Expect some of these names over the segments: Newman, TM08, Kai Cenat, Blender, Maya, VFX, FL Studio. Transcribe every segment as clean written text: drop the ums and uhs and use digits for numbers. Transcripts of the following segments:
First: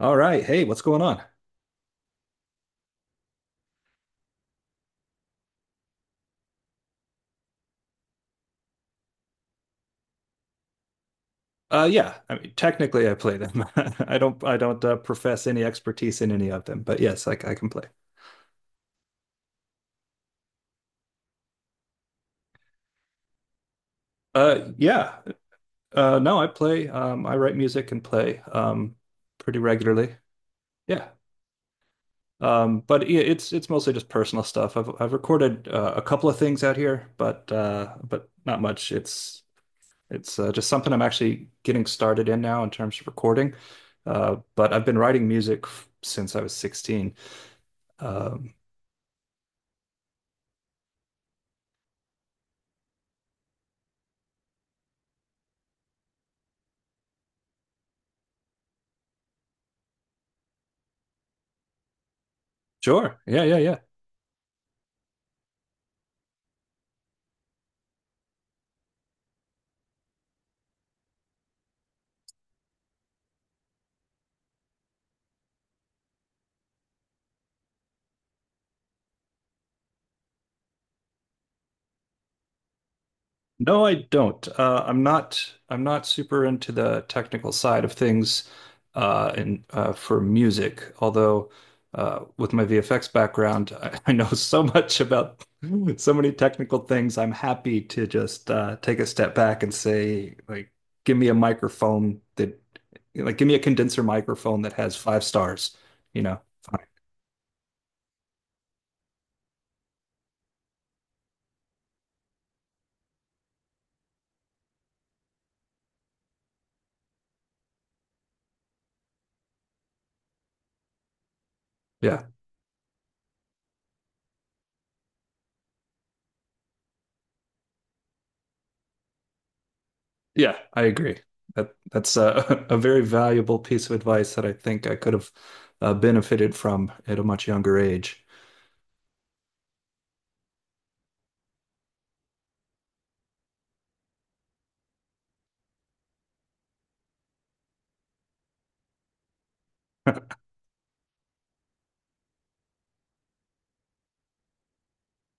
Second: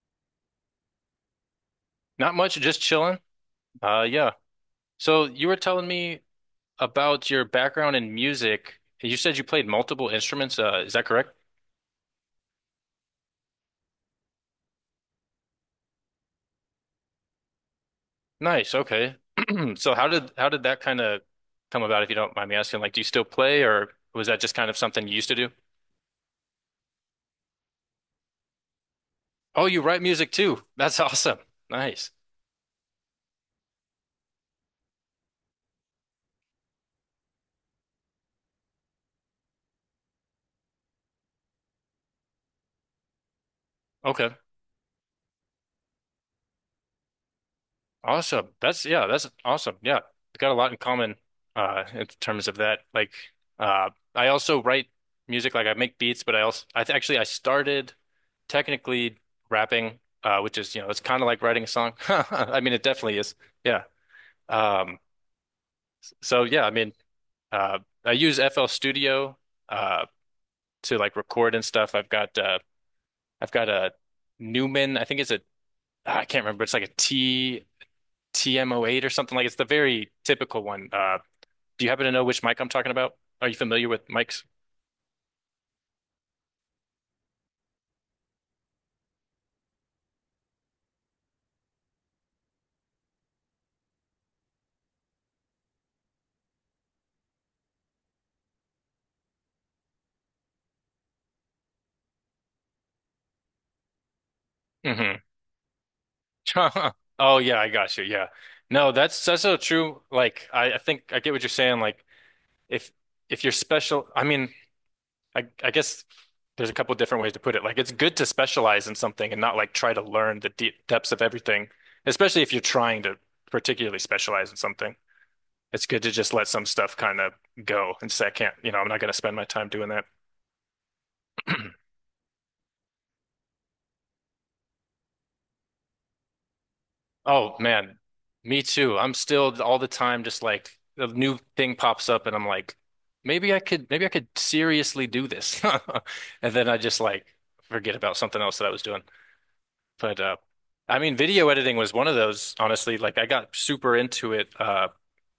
All right. Hey, what's going on? Not much, just chilling. Uh, yeah. So you were telling me about your background in music. You said you played multiple instruments. Is that correct? Yeah. I mean, technically, I play them. I don't. I don't profess any expertise in any of them, but yes, I can play. Nice. Okay. So how did that kind of come about, if you don't mind me asking? Like, do you still play, or was that just kind of something you Yeah. used to do? No, I play. I write music and play pretty Oh, you write regularly. music too. That's Yeah. awesome. Nice. But it's mostly just personal stuff. I've recorded a couple of things out here, but not much. It's just something I'm actually getting started in now in terms of recording. Okay. But I've been writing music since I was 16. Awesome. Um, That's yeah, that's awesome. Yeah. Got a lot in common in terms of that. Like I also write music, like I make beats, but I also I th actually I started technically rapping, which is, you know, it's kind of like writing a song. I mean, it definitely Sure. is. Yeah, yeah, yeah. Yeah. Um so yeah, I mean, uh I use FL Studio uh to like record and stuff. I've got a Newman, I think it's a I can't remember, it's like a T TM08 or something like it's the very typical one. Do you happen to know which mic I'm talking about? Are you No, familiar I with mics? don't. I'm not. I'm not super into the technical side of things, and for music. Although, with my VFX background, I know so much about so many technical things. I'm happy to just take a step back and say, like, give me a microphone that, like, give me a condenser microphone that has Hmm. five stars. You know? Fine. Oh yeah, I got you. Yeah. No, that's so true. Like I think I get what you're saying. Like if if you're special, I mean, I guess there's a couple different ways to put it. Like it's good to specialize in something and not like try to learn the deep depths of everything, Yeah. especially if you're trying to particularly specialize in something. It's good to just let some stuff kind of go and say, I can't, you know, I'm not going to spend my time doing that. Yeah, I agree. That that's a, a very valuable piece of advice that I think I could have benefited from at a much Oh younger man, age. me too. I'm still all the time just like a new thing pops up and I'm like, maybe I could seriously do this. And then I just like forget about something else that I was doing. But I mean video editing was one of those, honestly. Like I got super into it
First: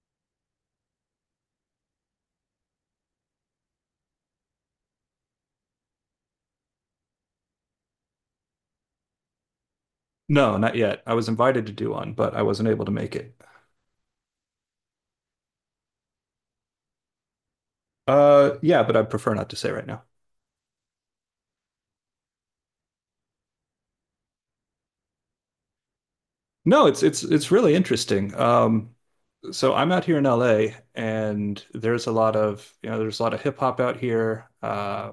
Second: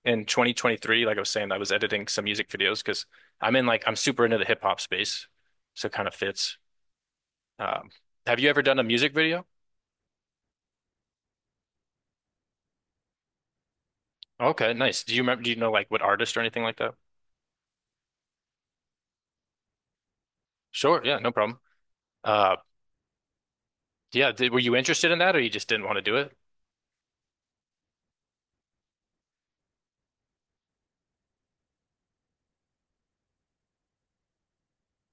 in 2023, like I was saying, I was editing some music videos because I'm in like I'm super into the hip hop space. So it kind of fits. Um have you ever done a music video? No, not yet. I was invited to do one, but I wasn't able to make it. Okay, nice. Do you know like what artist or anything like that? Yeah, but I prefer not to say right now. Sure. Yeah, no problem. Uh, were you interested in that or you just didn't want to do it? No, it's really interesting. So I'm out here in LA, and there's a lot of, there's a lot of hip hop out here uh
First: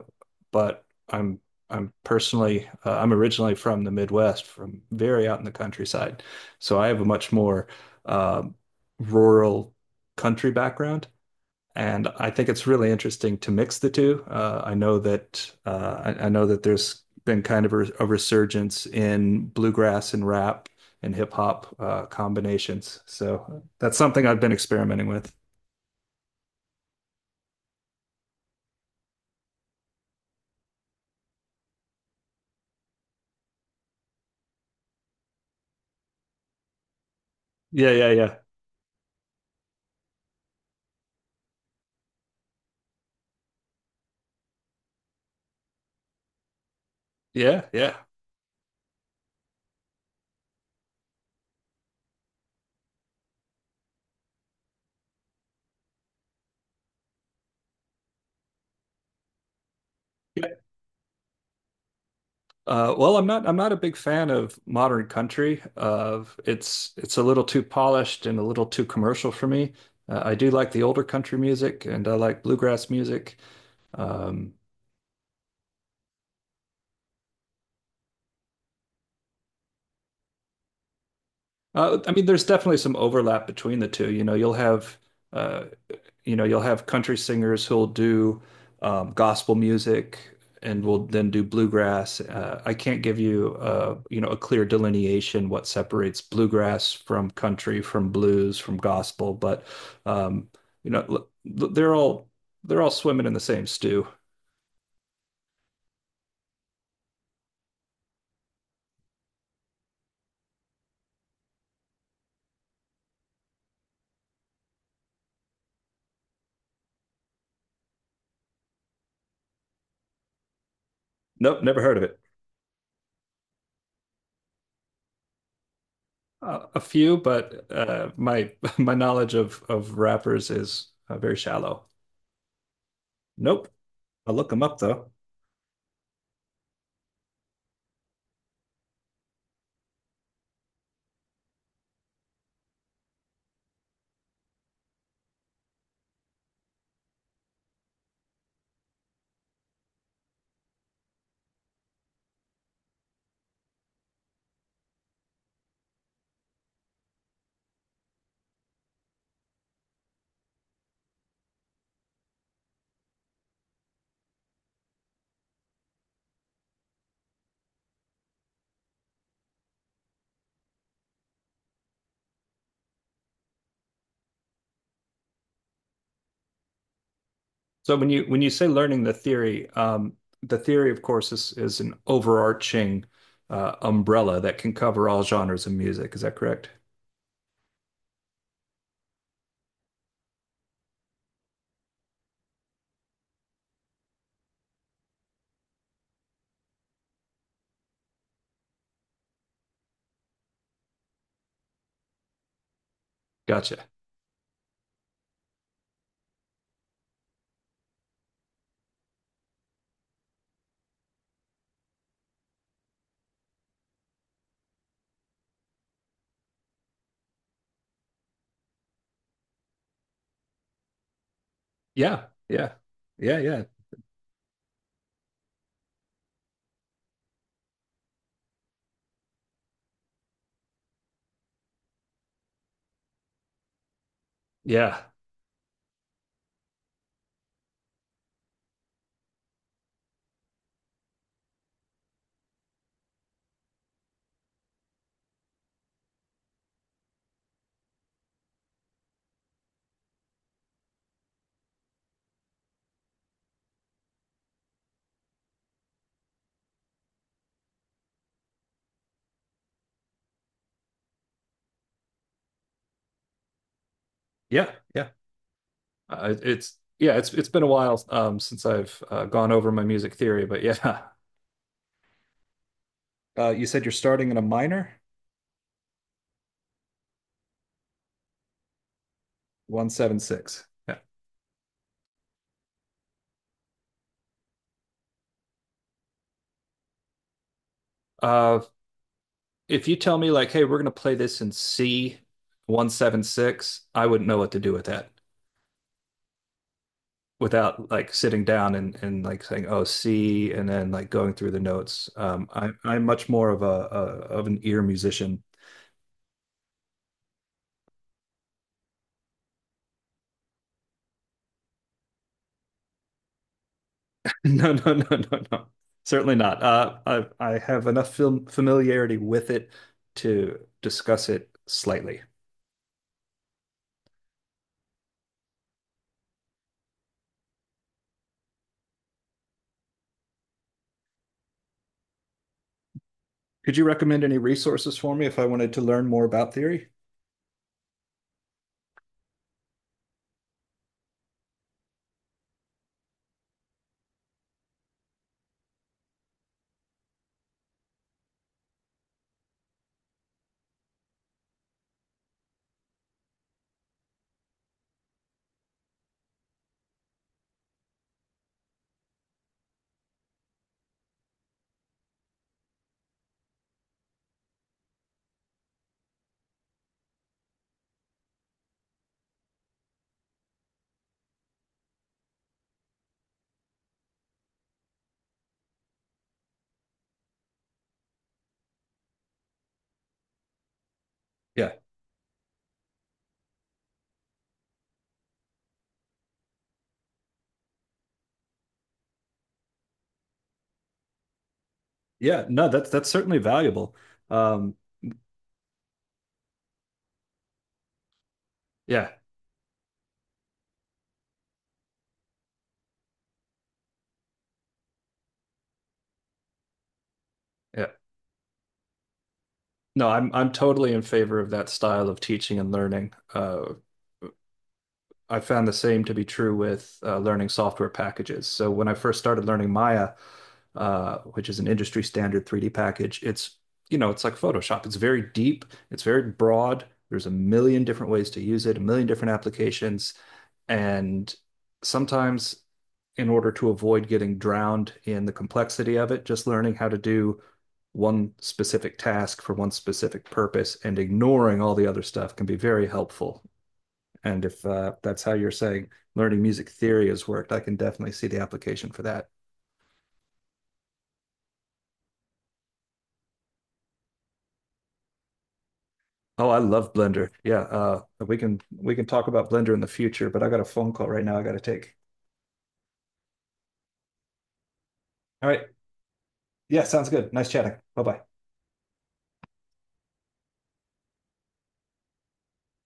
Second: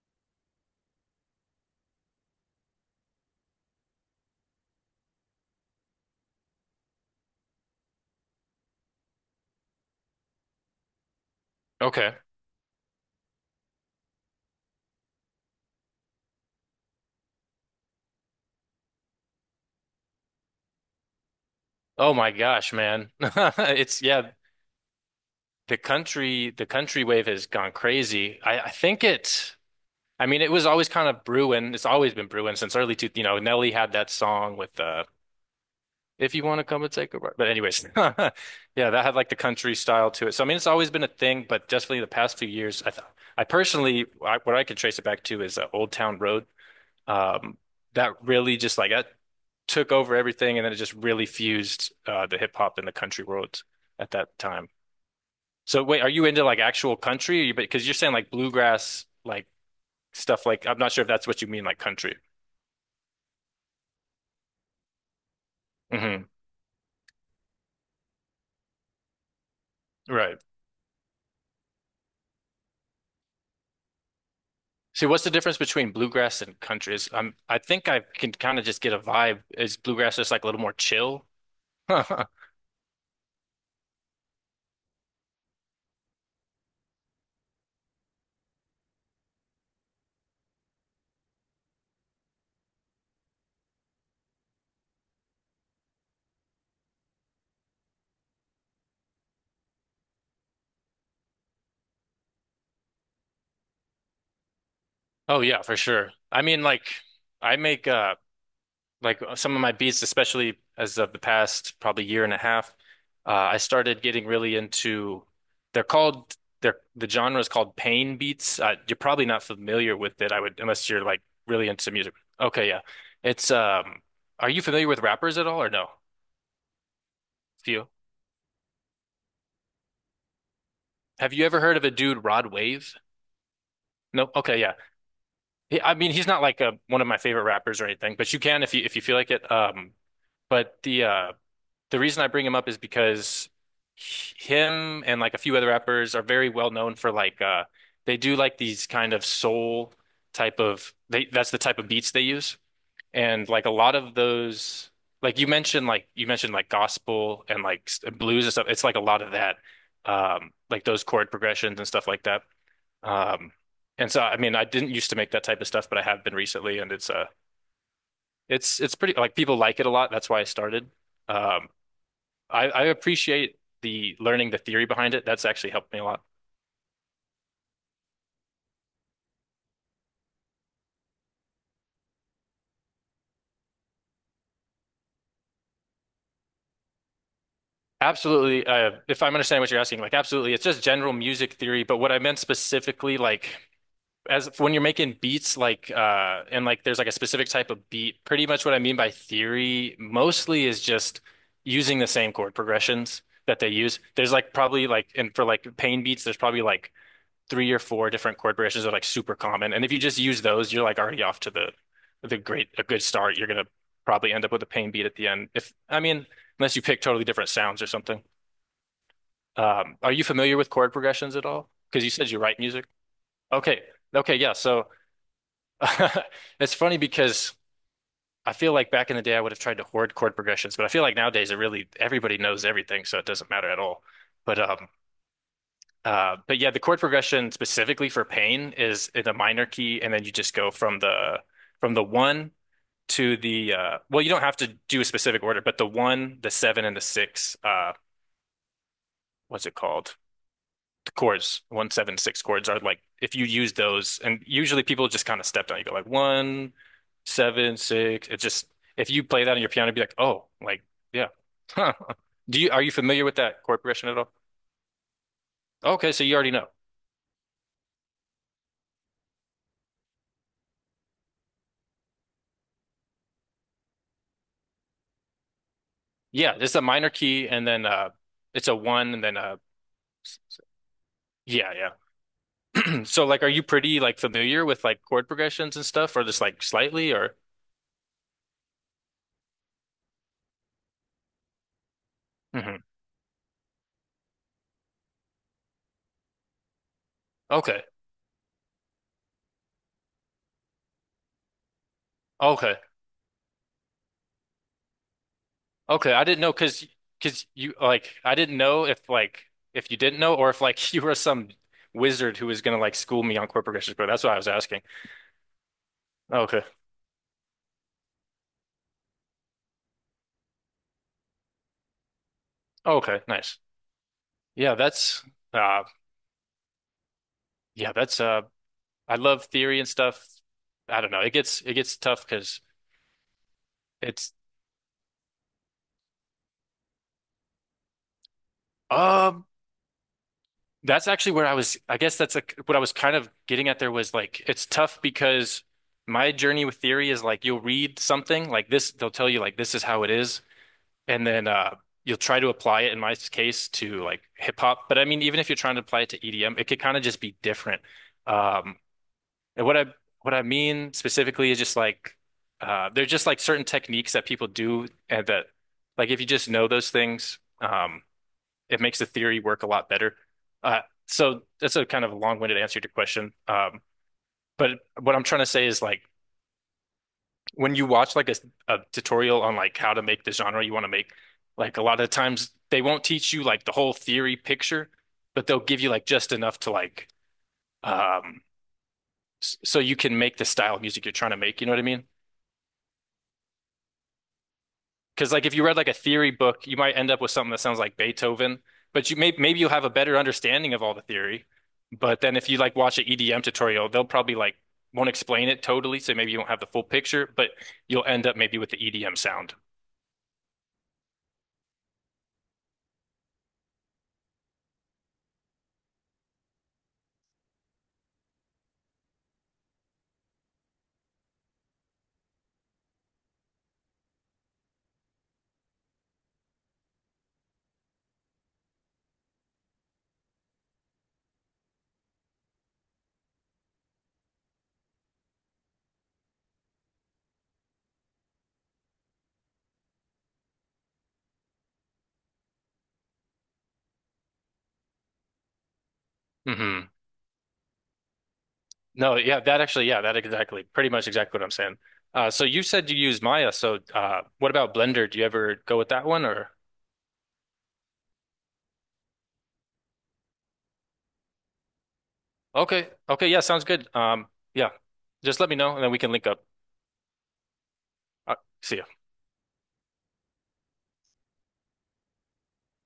but I'm personally I'm originally from the Midwest, from very out in the countryside, so I have a much more um rural country background, and Okay. I think it's really interesting to mix the two. I know that I know that there's been kind of a resurgence in bluegrass and rap and hip hop Oh my gosh, combinations. man. So that's It's something yeah, I've been experimenting with. The country wave has gone crazy. I think it I mean it was always kind of brewing. It's always been brewing since early two, you know, Nelly had that song with If You Want to Come and Take a Ride. But anyways, Yeah, yeah, yeah, yeah, that had like the country style to it. So I mean it's always been a thing, but definitely the past few years I th I personally what I could trace it back to is Old Town Road. Um, yeah, yeah. that really just like that took over everything, and then it just really fused the hip hop and the country world at that time. So wait, are you into like actual country? Or you, because you're saying like bluegrass, like stuff Yeah. like I'm not sure if that's what you mean, like country. Well, I'm not. I'm not a big fan of modern country. Hmm. Of it's a little too polished and a little too commercial for me. I Right. do like the older country music, and I like bluegrass music. Um, See, what's the difference between bluegrass and country? Is I think I can kind of just get a vibe. Is bluegrass just like a little more chill? I mean, there's definitely some overlap between the two. You know, you'll have, uh, you know, you'll have country singers who'll do gospel music and will then do bluegrass. I can't give you, you know, a clear delineation what separates bluegrass from country, from blues, from gospel, but um, you know, they're all swimming in the same stew. Oh yeah, for sure. I mean, like I make some of my beats, especially as of the past probably year and a half, I started getting really into. They're called they're the genre is called pain beats. You're probably not familiar with it, I would unless you're like Nope, really never into heard of music. it. Okay, yeah, it's Are you familiar with rappers at all or no? A few, but Few. uh, my my knowledge of rappers is Have very you ever heard of shallow. a dude Rod Wave? Nope. No. I'll look Okay, them yeah. up though. I mean, he's not like a one of my favorite rappers or anything, but you can if you feel like it. But the reason I bring him up is because him and like a few other rappers are very well known for like they do like these kind of soul type of they that's the type of beats they use and like a lot of those like you mentioned like gospel and like blues and stuff, it's like a lot of that, like those chord progressions and stuff like that, um and so I mean I didn't used to make that type of stuff but I have been recently and it's it's pretty like people like it a lot, that's why I started. um I appreciate the learning the theory behind it. That's actually helped me a lot. So when you say learning the theory, of course, is an overarching umbrella that can cover all genres of music. Is that correct? Absolutely. If I'm understanding what you're asking, like absolutely, it's just general music theory. But what I meant specifically, like as when you're making beats, like and like there's like a specific type of beat. Pretty much what I mean by theory mostly is just using the same chord progressions that they Gotcha. use. There's like probably like and for like pain beats, there's probably like three or four different chord progressions are like super common. And if you just use those, you're like already off to the great a good start. You're gonna probably end up with a pain beat at the end. If I mean, unless you pick totally different sounds or something. Are you familiar with chord progressions at all? Because you Yeah, said you write yeah, music. yeah, yeah, Okay. Okay, yeah. So it's funny because I feel like back in the day I would have tried to hoard chord progressions, but I feel like nowadays it really everybody knows everything, so it doesn't matter at all. But um yeah, but yeah, the chord progression specifically for pain is in a minor key, and then you just go from the one to the well, you don't have to do a specific order, but the one, the seven, and the six, what's it called? The chords, one, seven, six chords are like if you use those, and usually people just kind of step down. You go like one, seven, six. It just if you play that on your piano, it'd be like, oh, like yeah. Huh. Do you are you familiar with that chord progression at all? yeah, yeah. Okay, so you already know. It's yeah, it's been a while since I've gone over my music theory, but yeah. You said you're starting in a minor, Yeah, it's a minor key and then it's a one and then 1 7 6. Yeah. yeah, yeah. So like are you pretty like familiar with like chord progressions and stuff or just like slightly or Uh, if you tell me like, hey, we're gonna play this in C Mhm. 1 7 6, I wouldn't know what to do with that Okay. without like sitting down and like saying, oh, C, and then like going through the notes. I, Okay. I'm much more of a of an ear musician. Okay. I didn't know because you like I didn't know if like if you didn't know or if like you were some wizard who was gonna like school me on chord progressions, but that's what I was No, asking. no, no, no, no. Certainly not. Okay. Uh, I, I have enough film familiarity with it to discuss it slightly. Okay, nice. Yeah, that's uh yeah, that's uh I love theory and stuff. I don't know. It gets tough because Could you recommend it's any resources for me if I wanted to learn more about theory? um that's actually where I was, I guess that's like what I was kind of getting at there was like, it's tough because my journey with theory is like, you'll read something like this, they'll tell you like, this is how it is. And then, you'll try to apply it in my case to like hip hop. But I mean, even if you're trying to apply it to EDM, it could kind of just be different. Um, and what I, what I mean specifically is just like, they're just like certain techniques that people do and that like, if you just know those things, it makes the theory work a lot better. Uh, so that's a kind of long-winded answer to your question. But what I'm trying to say is like when you watch like a tutorial on like how to make the genre you want to make, Yeah. like a lot of times they won't teach you like the whole theory picture, but they'll give you like just enough to like um, so you can make the style of music you're trying to make. You know what I mean? Yeah. No, that's certainly valuable. Um, Because like if you read like a theory book, you might end up with something that sounds like Beethoven, yeah. but you may maybe you'll have a better understanding of all the theory. But then if you like watch an EDM tutorial, they'll probably like won't explain it totally, so maybe you don't have the full picture, but Yeah. you'll end up maybe with the EDM sound. No, I'm totally in favor of that style of teaching and learning. I found the same to be true with learning software packages. So when I first started learning Maya, which is an industry standard 3D package. It's, you know, it's like Photoshop. It's very deep, it's very broad. There's a million different ways to use it, a million different applications. And sometimes, in order to avoid getting drowned in the complexity of it, just learning how to do one specific task for one specific purpose and ignoring all the other stuff can be very helpful. And if that's how you're saying learning music Hmm. theory has worked, I can definitely see the application for No, that. yeah, that actually, yeah, that exactly, pretty much exactly what I'm saying. So you said you use Maya, so what about Blender? Do you ever go with that one Oh, or? I love Blender. Yeah, we can talk about Blender in the future, but I got a phone call right now I got to take. Okay, okay, yeah, sounds good. Yeah, just All let me right. know and then we can link up. Yeah, sounds good. Nice chatting. Bye-bye. Uh, see ya.